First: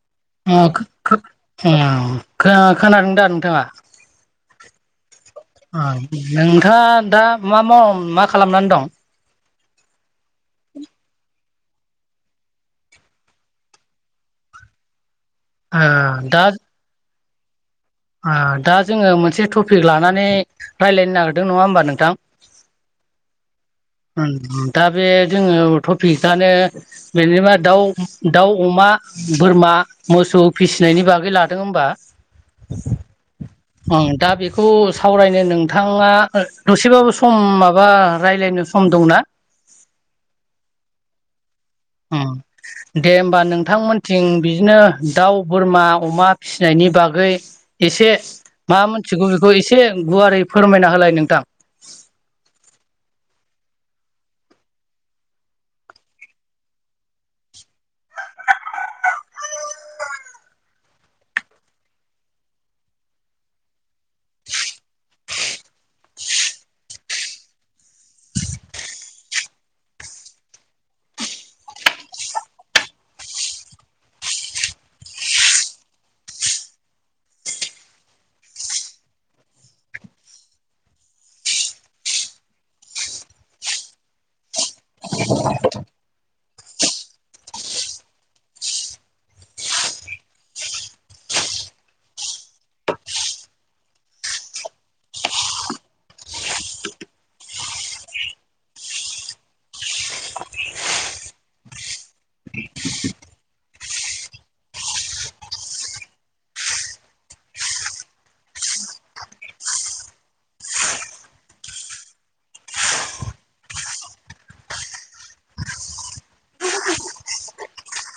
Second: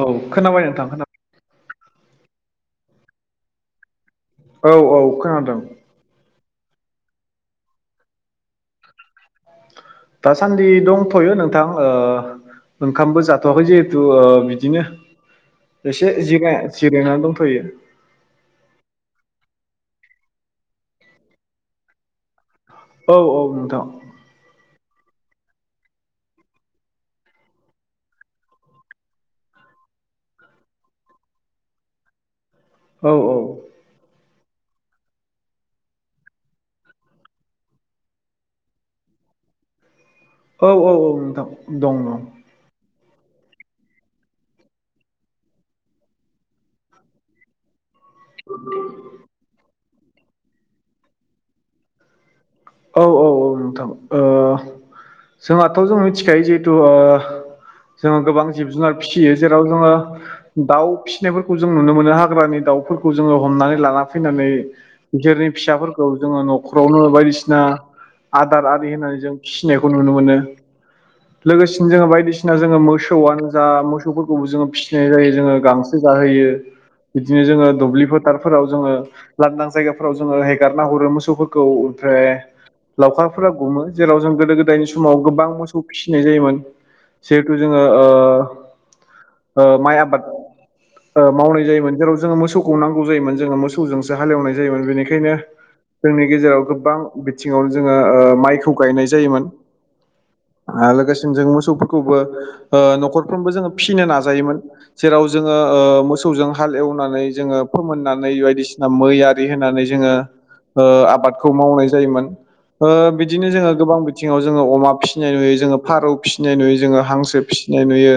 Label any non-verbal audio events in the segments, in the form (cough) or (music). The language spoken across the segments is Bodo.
औ खोनाबाय नोंथां खोनाबाय औ खोनादों दा नोंथाङा औ औ खोनादों। अ नोंथाङा दा मा मा मा खालामनानै दं? दासान्दि दंथ'यो नों थां ओ ओंखामबो जाथ'वाखै जिहेथु बिदिनो ओ एसे जिरा जिरायनानै दंथ'यो। आ दा जोङो मोनसे टपिक लानानै रायज्लायनो नागिरदों नङा होमबा नोंथां। औ औ नोंथां। दा बे जोङो टपिकआनो जेनेबा दाउ दाउ अमा बोरमा, मोसौ फिसिनायनि बागै लादो होमबा औ औ। खौ सावरायनो नोंथाङा दसेबाबो सम माबा रायज्लायनो सम दंना औ औ औ नोंथां दं औ उम दे होमबा नोंथांमोनथिं बिदिनो दाउ बोरमा अमा फिसिनायनि बागै एसे मा मोनथिगौ बेखौ एसे गुवारै फोरमायना होलाय नोंथां औ औ औ नोंथां ओ जोंहाथ' जों मिथिखायो जिहेथु ओ जोङो गोबां जिब जुनार फिसियो जेराव जोङो दाउ फिसिनायफोरखौ जों नुनो मोनो हाग्रानि दाउ दाउफोरखौ जोङो हमनानै लाना फैनानै बिसोरनि फिसाफोरखौ जोङो न'खावनो बायदिसिना फसिना आदार आरि होननानै जों फिसिनायखौ नुनो मोनो लोगोसेनो जोङो बायदिसिना जोङो मोसौआनो जा मोसौफोरखौबो जोङो फिसिनाय जायो जोङो गांसो जाहैयो बिदिनो जोङो दुब्लि फोथारफोराव जोङो लांदां जायगाफोराव जोङो हेगारना हरो मोसौफोरखौ ओमफ्राय लावखारफोरा गमो जेराव जों गोदो गोदायनि समाव गोबां मोसौ फिसिनाय जायोमोन जिहेथु जोङो माइ आबाद मावनाय जायोमोन जेराव जोङो मोसौखौ नांगौ जायोमोन जोङो मोसौजोंसो हालेवनाय जायोमोन बेनिखायनो जोंनि गेजेराव गोबां बिथिङाव जोङो माइखौ गायनाय जायोमोन (inaudible) (unintelligible) आरो लोगोसेनो जों मोसौफोरखौबो न'खरफ्रोमबो जोङो फिसिनो नाजायोमोन जेराव जोङो ओ मोसौजों हाल एवनानै जोङो फोमोननानै बायदिसिना मै आरि होनानै जोङो ओ आबादखौ मावनाय जायोमोन ओ बिदिनो जोङो गोबां बिथिङाव जोङो अमा फिसिनाय नुयो जोङो फारौ फिसिनाय नुयो जोङो हांसो फि फिनाय नुयो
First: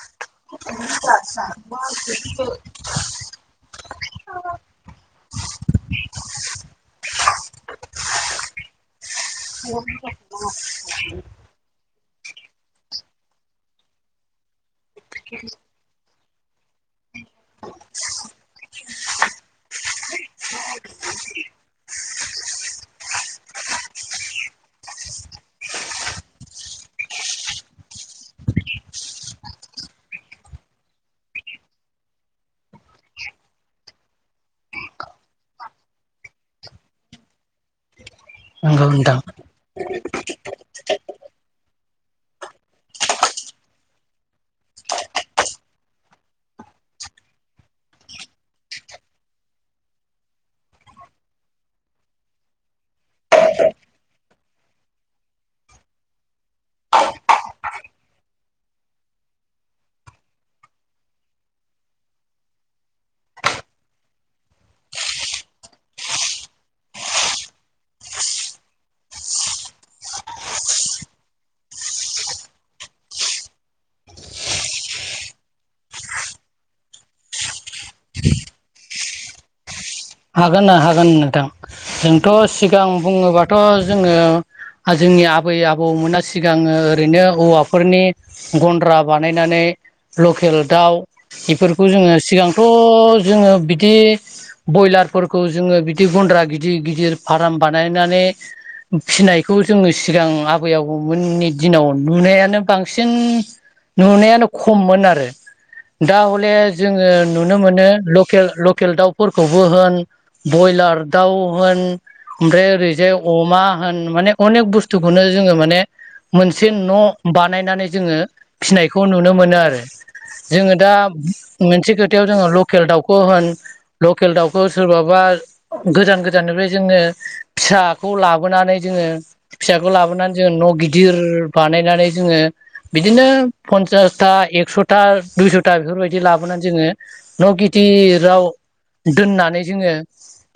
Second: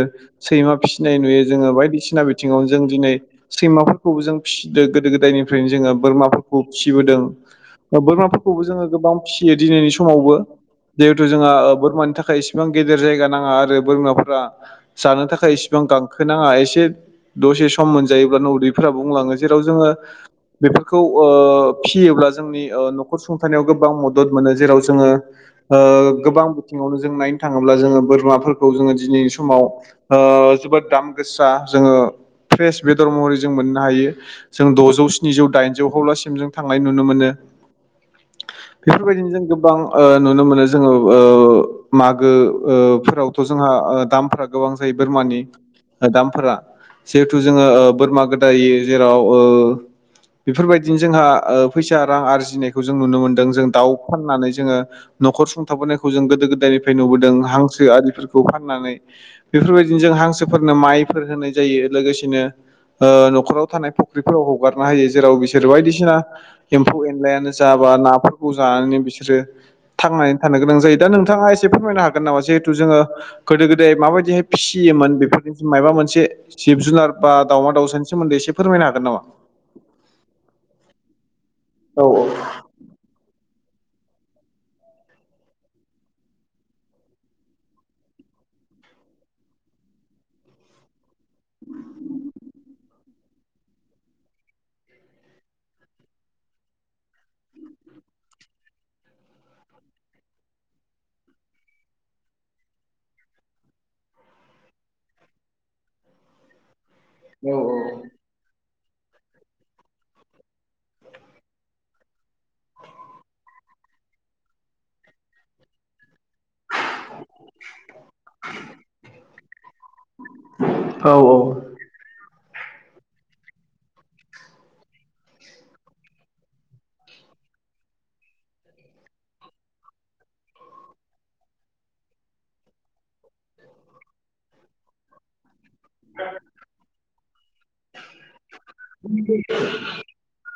सैमा फिसिनाय नुयो जोङो बायदिसिना बिथिङावनो जों दिनै सैमाफोरखौबो जों फिसि गोदो गोदायनिफ्रायनो जोङो बोरमाफोरखौ फिसिबोदों बोरमा खौबो जोङो गोबां फिसियो दिनैनि समावबो जिहेथु जोंहा बोरमानि थाखाय इसेबां गेदेर जायगा नाङा आरो बोरमाफोरा जानो थाखाय इसेबां गांखोनाङा एसे दसे सम मोनजायोब्ला न उदैफोरा बुंलाङो जेराव जोङो बेफोरखौ फियोब्ला जोंनि नखर सुंथानायाव गोबां मदद मोनो जेराव जोङो गोबां बिथिङावनो जों नायनो थाङोब्ला जोङो बोरमाफोरखौ जोङो दिनैनि समाव जोबोद दाम गोसा जोङो फ्रेश बेदर महरै जों मोननो हायो जों द'जौ स्निजौ दाइनजौखौ लासिम जों थांनाय नुनो मोनो (inaudible) (unintelligible) बेफोरबायदिनो जों गोबां नुनो मोनो जोङो मागो फोरावथ' जोंहा दामफ्रा गोबां जायो बोरमानि दामफोरा जिहेथु जोङो बोरमा गोदाय जेराव ओ बेफोरबायदिनो जोंहा फैसा रां आरजिनायखौ जों नुनो मोनदों जों दाउ फाननानै जोङो न'खर सुंथाबोनायखौ जों गोदो गोदायनिफ्राय नुबोदों हां हांसो आरिफोरखौ फाननानै बेफोरबायदिनो जों हांसोफोरनो माइफोर होनाय जायो लोगोसेनो न'खराव थानाय फुख्रिफोराव हगारनो हायो जेराव बिसोरो बायदिसिना एम्फौ एनलायानो जाबा नाफोरखौ जानानै बिसोरो थांनानै थानो गोनां जायो दा नोंथाङा एसे फोरमायनो हागोन नामा जिहेथु जोङो गोदो गोदाय माबायदिहाय फिसि फैयोमोन बेफोरनि मायाबा मोनसे जिब जुनार बाावमा दावउसानि सोमोन्दै एसे फोरमायनो हागोन नामा? हागोनना हागोन नोंथां औ औ जोंथ' सिगां बुङोब्ला थ' जोङो जोंनि आबै आबौमोना सिगाङो ओरैनो औवाफोरनि गन्द्रा बानायनानै लकेल दाउ बेफोरखौ जोङो सिगांथ' जोङो बिदि ब्रयलारफोरखौ जोङो बिदि गन्द्रा गिदिर गिदिर फार्म बानायनानै फिसिनायखौ जोङो सिगां आबै आबौमोननि दिनाव नुनायानो बांसिन नुनायानो खममोन आरो दा हले जोङो औ नुनो मोनो लेल लकेल दाउफोरखौबो होन ब्रयलार दाउ होन ओमफ्राय ओरैजाय अमा होन माने अनेक बुस्थुखौनो जोङो माने मोनसे न' बानायनानै जोङो फिनायखौ नुनो मोनो आरो जोङो दा मोनसे खोथायाव जोङो लकेल दाउखौ होन लकेल दाउखौ सोरबाबा गोदान गोदाननिफ्राय जोङो फिसाखौ लाबोनानै जोङो फिसाखौ लाबोनानै जोङ न' गिदिर बानायनानै जोङो बिदिनो पनसासथा एकस'था दुइस'था बेफोरबायदि लाबोनानै जोङो न' गिदिर (unintelligible) राव दोननानै जोङो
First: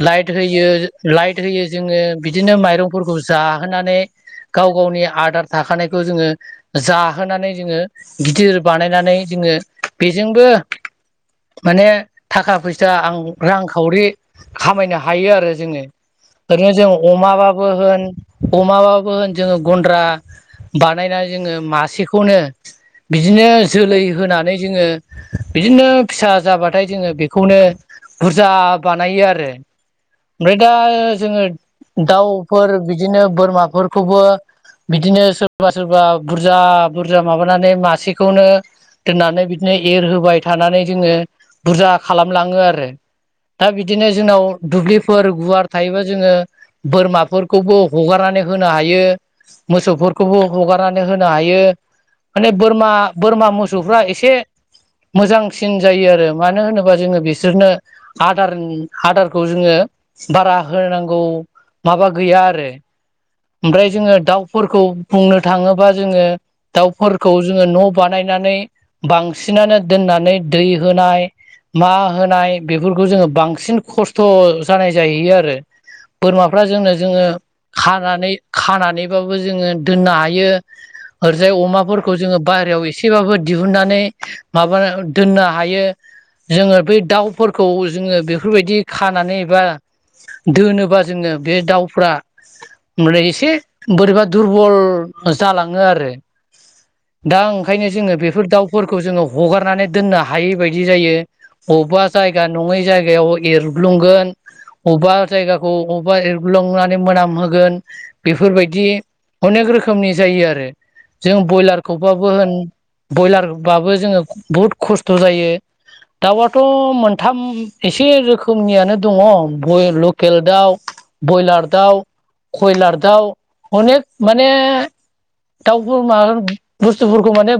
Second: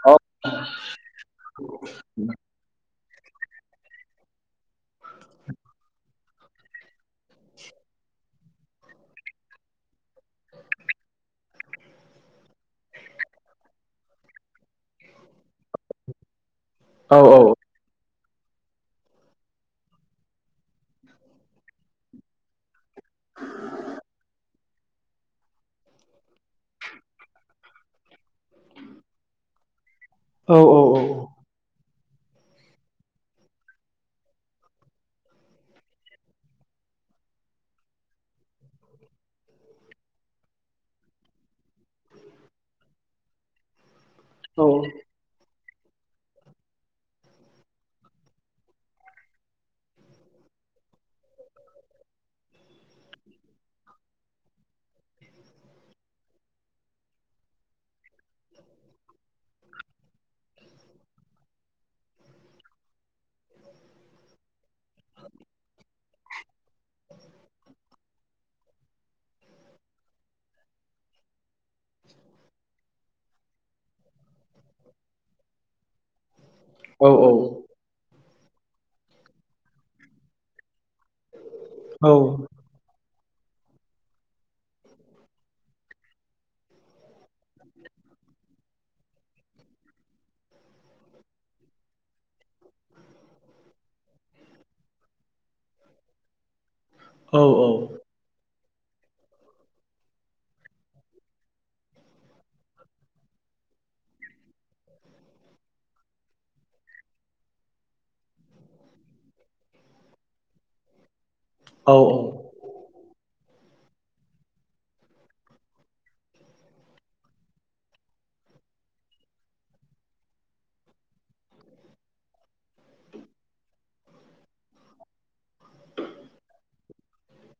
लाइट होयो लाइट होयो जोङो बिदिनो माइरं फोरखौ जाहोनानै गाव गावनि आदार थाखानायखौ जोङो जा होनानै जोङो गिदिर बानायनानै जोङो बेजोंबो माने थाखा फैसा जा आं रांखावरि खामायनो हायो आरो जोङो ओरैनो जों अमाबाबो होन अमाबाबो होन जोङो गन्द्रा बानायनानै जोङो मासेखौनो बिदिनो जोलै होनानै जोङो बिदिनो फिसा जाबाथाय जोङो बेखौनो बुरजा बानायो आरो ओमफ्राय दा जोङो दाउफोर बिदिनो बोरमाफोरखौबो बिदिनो सोरबा सोरबा बुरजा बुरजा माबानानै मासेखौनो दोननानै बिदिनो एरहोबाय थानानै जोङो बुरजा खालामलाङो आरो (unintelligible) दा बिदिनो जोंनाव दुब्लिफोर गुवार थायोबा जोङो बोरमाफोरखौबो हगारनानै होनो हायो मोसौफोरखौबो हग हगारनानै होनो हायो माने बोरमा बोरमा मोसौफ्रा एसे मोजांसिन जायो आरो मानो होनोबा जोङो बि बिसोरनो आदार आदारखौ जोङो बारा होनांगौ माबा गैया आरो ओमफ्राय जोङो दाउफोरखौ बुंनो थाङोबा जोङो दाउफोरखौ जोङो न' बानायनानै बांसिनानो दोननानै दै होनाय मा होनाय बेफोरखौ जोङो बांसिन खस्थ' जानाय जाहैयो आरो बोरमा फ्रा जोंनो जोंङो खानानै खानानैबाबो जोङो दोननो हायो जाय अमाफोरखौ जोङो बाहेरायाव एसेबाबो दिहुननानै माबा दोननो हायो जोङो बे दाउफोरखौ जोङो बेफोरबायदि खानानै एबा दोनोबा जोङो बे दाउफ्रा ओमफ्रा एसे बोरैबा दुरबल जालाङो आरो दा ओंखायनो जोङो बेफोर दाउफोरखौ जोङो हगारनानै दोननो हायै बायदि जायो बबेबा जायगा नङै जायगायाव एरग्लुंगोन अबेबा जायगाखौ अबेबा एरगलांनानै मोनामहोगोन बेफोरबायदि अनेक रोखोमनि जायो आरो जों ब्रयलारखौबाबो होन ब्रयलारबाबो जोङो बुहुद खस्थ' जायो दाउआथ' मोनथाम एसे रोखोमनियानो दङ लकेल दाउ ब्रयलार दाउ खयलार दाउ अनेक माने दाउ बोरमा होन बुस्थुफोरखौ माने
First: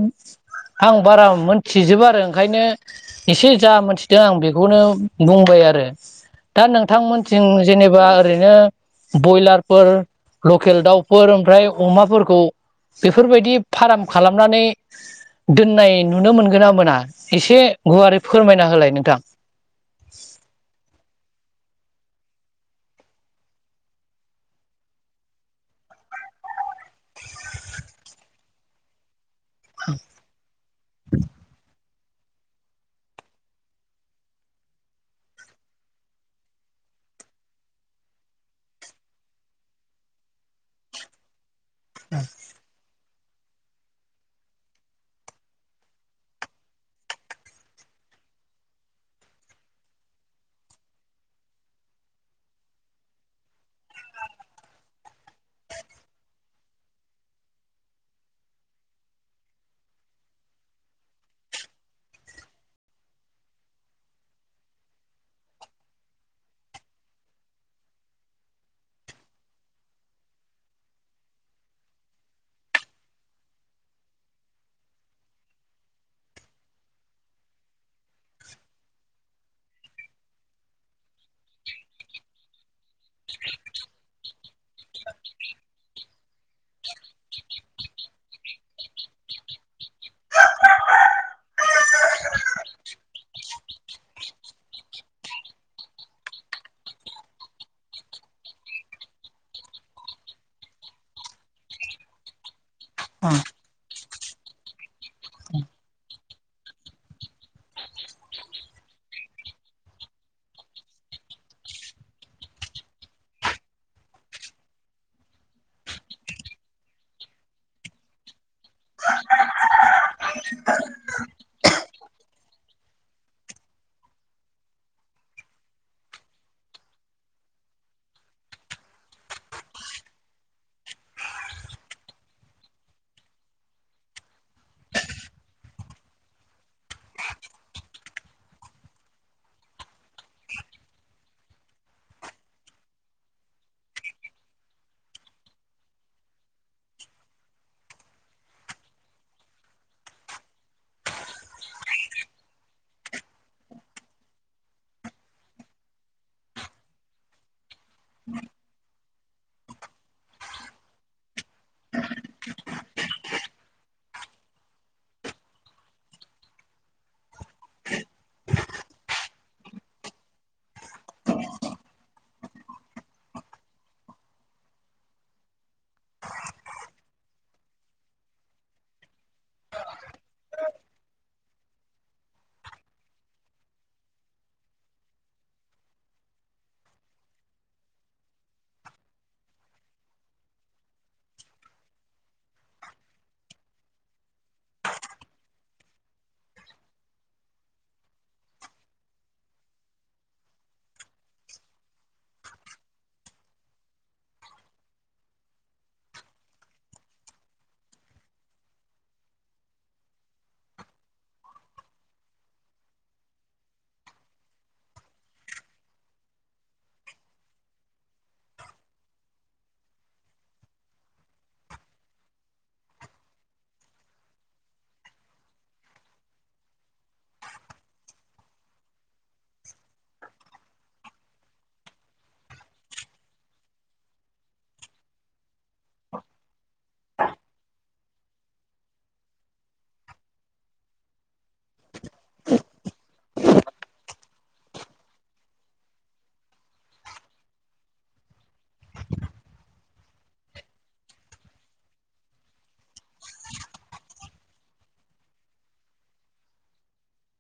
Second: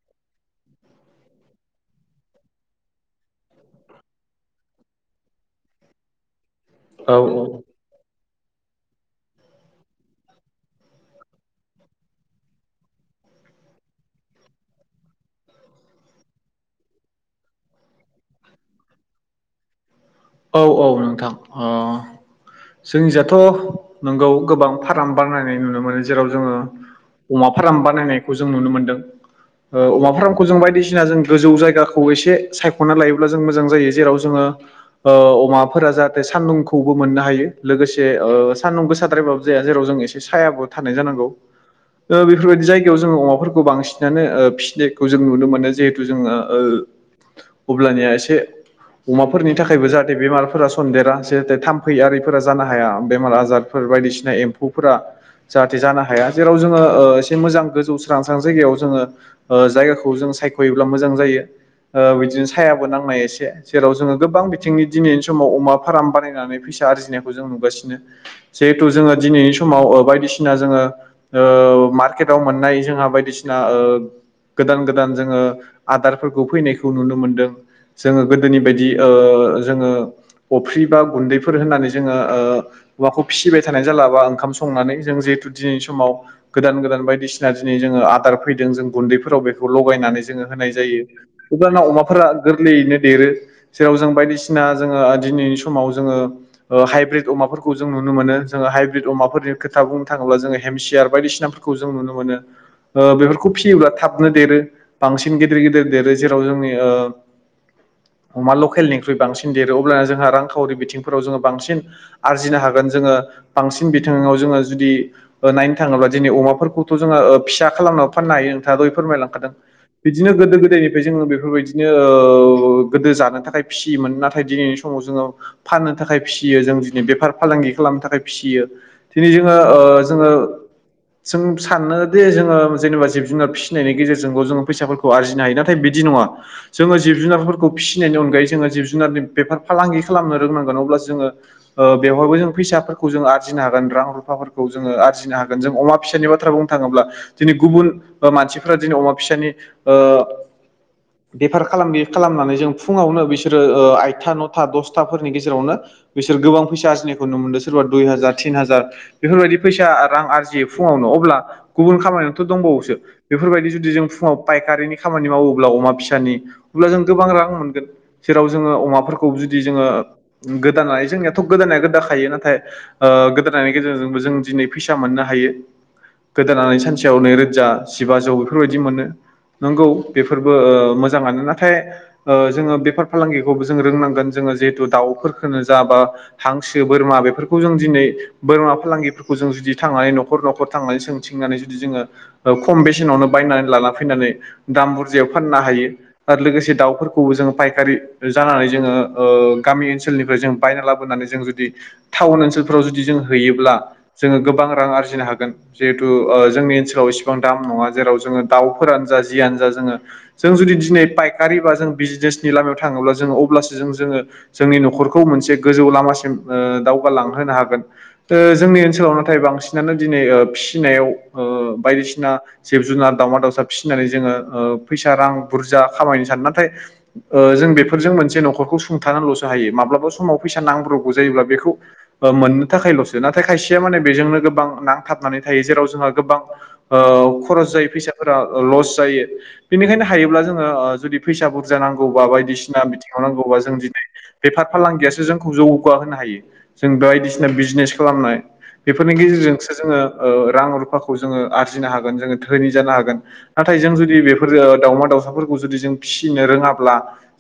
आं बारा मोनथिजबाक्षआरो ओंखायनो एसे जा मोनथिदों आं बेखौनो बुंबाय दि आरो दा नोंथांमोनथिं जेनेबा ओैरैनो ब्रयलार फोर लकेल दाउफोर ओमफ्राय अमाफोरखौ बेफोरबायदि फार्म खालामनानै दोननाय नुनो मोनगोन ना मोना एसे गुवारै फोरमायना होलाय नोंथां औ औ नोंथां जोंनि जाथ' नोंगौ गोबां फार्म बानायनाय नुनो मोनो जेराव जोङो अमा फाराम बानायनायखौ जों नुनो मोनदों अमा फार्मखौ जों बायदिसिना जों गोजौ जायगाखौ औ एसे सायखना लायोब्लाजोंं मोजां जायो जेराव जोंङो ओ अमाफोरा जाहाथे सानदुंखौबो मोननो हायो लोगोसे सानदुं गोसाद्रायबाबो जाया जेराव जों एसे सायाबो थानाय जानांगौ बेफोरबायदि जायगा जागायाव जोङो अमाफोरखौखौ बांसिनानो फिसिनायखौ जों नुनो मोननाय जायो जिहेथु जोङो अब्लानिया एसे अमाफोरनि थाखायबो जाहाथे बेमारफोरा सनदेरा जारै थाम्फै आरो फोर जानो हाया बेमार आजारफोर बायदिसिना एम्फौफोरा जाहाथे जानो हाया जेराव जोङो ओ एसे मोजां गोजौ स्रां स्रां जायगायाव जोङो जायगाखौ जों सायखयोब्ला मोजां जायो। ओ बिदिनो सायाबो नांनाय एसे जेराव जोङो गोबां बिथिंनि दिनैनि समाव अमा फाराम बानायनानै फैसा आरजिनायखौ जों नुगासिनो जिहेथु जोङो दिनैनि समाव बायदिसिना जोङो। ओ मार्केटाव मोननाय जोंहा बायदिसिना ओ गोदान गोदान जोङो आदारफोरखौ फैनायखौ नुनो मोनदों जोङो गोदोनि बायदि ओ जोङो अफ्रि बा गुन्दै फोर होन्नानै जोङो ओ औवाखौ फिसिबाय थानाय जालाबा ओंखाम संनानै जों जिहेथु दिनैनि समाव गोदान गोदान बायदिसिना दिनै जोङो आदार फैदों जों गुन्दैफोराव बेखौ लगायनानै जोङो होनाय जायो। अब्लाना अमाफोरा गोरलैयैनो देरो जेराव जों बायदिसिना जोङो दिनैनि समाव जोङो। हाइब्रिद अमाफोरखौ जों नुनो मोनो जोङो हाइब्रिद अमाफोरनि खोथा बुंनो थाङोब्ला जोङो हेमसियार बायसिना खौ जों नुनो मोनो। ओ अ बेफोरखौ फिसियोब्ला थाबनो देरो बांसिन गेदिर गिदिर देरो जेराव जोंनि ओ लांदां अमा लकेलनिख्रुइ बांसिन देरो अब्लानो जोंहा रांखावरि बिथिं बांसि आरजिनो हागोन जोङो बांसिन बिथिङाव जोङो जुदि नायनो थाङोबा दिनै अमाफोरखौथ जोङो फिसा खालामनाबो फाननो हायो नोंथाङा दह'इ फोरमायलांखादों। बिदिनो गोदो गोदायनिफ्राय जोङो बेफोरबायदिनो ओ गोदो जानो थाखाय फिसियोमोन नाथाय दिनैनि सम समाव जोङो। फाननो थाखाय फिसियो जों दिनै बेफार फालांगि खालामनो थाखाय फिसियो दिनै जोङो ओ जोङो। जों सानो जे जोङो जेनेबा जिब जुनार फिसिनायनि गेजेरजोंबो जोङो फैसाफोरखौ आरजिनो हायो नाथाय बिदि बिदि नङा जोङो जिब जुनारखौ फिसिनायनि अनगायै जोङो जिब जुनारनि बेफार फालांगि खालामनो रोंनांगोन अब्ला जोङो ओ बेवहायबो जों फैसाफोरखौ जों आरजिनो हागोन रां रुफाफोरखौ जोङो आरजिनो हागोन जों अमा फिसानि बाथ्रा बुंनो थाङोब्ला दिनै गुबुन मानसिफोरा दिनै अमा फिसानि ओ (inaudible) बेफार खालामै खालामनानै जों फुङावनो बिसोरो ओ आतथा नथा दसथा फोरनि गेजेरावनो बिसोर गोबां फैसा आरजिनायखौ नु मोनदों सोरबा दुइ हाजार तिन हाजार बेफोरबायदि फैसा रां आरजियो फुङावनो अब्ला गुबुन खामानियावथ दंबावोसो बेफोरबायदि जुदि जों फुङाव फायखारिनि खामानि मावओब्ला अमा फिसानि आब्ला जों गोबां रां मोनगोन जेराव जोङो अमाफोरखौ जोङो गोदानाय जोंनियाथ' गोदानाया गोदाखायो नाथाय गोदानानायनि गेजेरजोंबो जों दिनै फैसा मोननो हायो गोदानानै सानसेयाव नैरोजा जिबाजौ बेफोरबायदि मोनो नोंगौ बेफोरबो ओ मोजाङानो नाथाय ओ जोङो बेफार फालांगिखौबो जों रोंनांगोन जेहुथु दाउफोरखौनो जा बा हांसो बोरमा बेफोरखौ जों दिनै बोरमा फालांगि जों जुदि थांनानै नखर नखर थांनानै सोंथिंनानै जुदि जोङो खम बेसेनावनो बायनानै लाना फैनानै दाम बुरजायाव फाननो हायो आरो लोगोसे दाउफोरखौबो जोङो फायखारि जानानै जोङो ओ गामि ओनसोलनिफ्राय जों बायना लाबोनानै जों जुदि टाउन ओनसोलफ्राव जुदि जों हैयोब्ला जोङो गोबां रां आरजिनो हागोन जिहेतु जोंनि ओनसोलाव इसेबां दाम नङा जेराव जोङो दाउफोरानो जा जियानो जा जोंङो जों जुदि दिनै फायखारि बा जों बिजनेनि लामायाव थाङोब्ला जों अब्लासो जों जोङो जोंनि नखरखौ मोनसे गोजौ लामासिम ओ दावगालांहोनो हागोन ओ ।जों जोंनि ओनसोलाव नाथाय बांसिनानो दिनै ओ फिसिनायाव ओ बायदिसिना जिब जुनार दावमा दावउसा फिसिनानै जोङो फैसा रां बुरजा खामायनो सानो नाथाय ओ जों बेफोरजों मोनसे नखर नखरखौ सुंथानानैलसो हायो माब्लाबा समाव फैसा नांब्रगौ जायोब्ला बेखौ मोननो थाखायलसो नाथाय खाय या माने बेजोंनो गोबां नांथाबनानै थायो जेराव जोंहा ओ गोबां खरस जायो फैसाफोरा लस जायो बेनिखायनो हायोब्ला जोङो जुदि फैसा बुरजा नांगौबा बायदिसिना बिथिं थांनांगौबा जों दिनै बेफार फालांगियासो जोंखौ जौगा होनो हायो जों बायदिसिना बिजनेस खालामनाय बेफोरनि गेजेरजोंसो जोङो रां रुफाखौ जोङो आरजिनो हागोन जोङो धोनि जानो हागोन नाथाय जों जुदि बेफोर दाउमा दाउसाफोरखौ जुदि जों फिसिनो रोङाब्ला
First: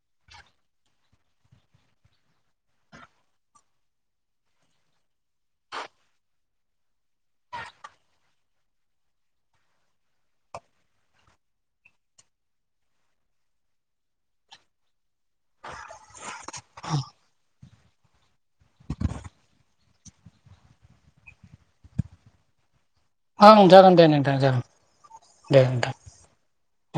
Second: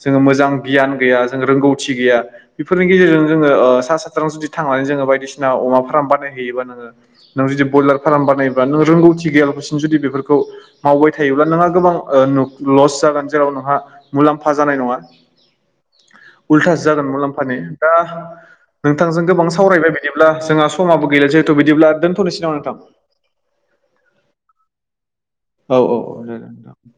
जोङो मोजां गियान गैया जों रोंगौथि गैया बेफोरनि गेजेरजों जोङो ओ सा साज्रां जुदि थांनानै जोङो बायदिसिना अमा फार्म बानायहैयोबा नोङो नों जुदि ब्रयलार फार्म बानायोबा नों रोंगौथि गैयालाबासिम जुदि बेफोरखौ मावबाय थायोब्ला नोंहा गोबां ओ नु लस जागोन जेराव नोंहा मुलाम्फा जानाय नङा उल्थासो जागोन मुलाम्फानि दा नोंथांजों गोबां सावरायबाय बिदिब्ला जोंहा समाबो गैला जिहेथु बिदिब्ला दोनथ'नोसै नामा नोंथां? ओं जागोन दे नोंथां जागोन। दे औ औ औ नोंथां जागोन दे जागोन।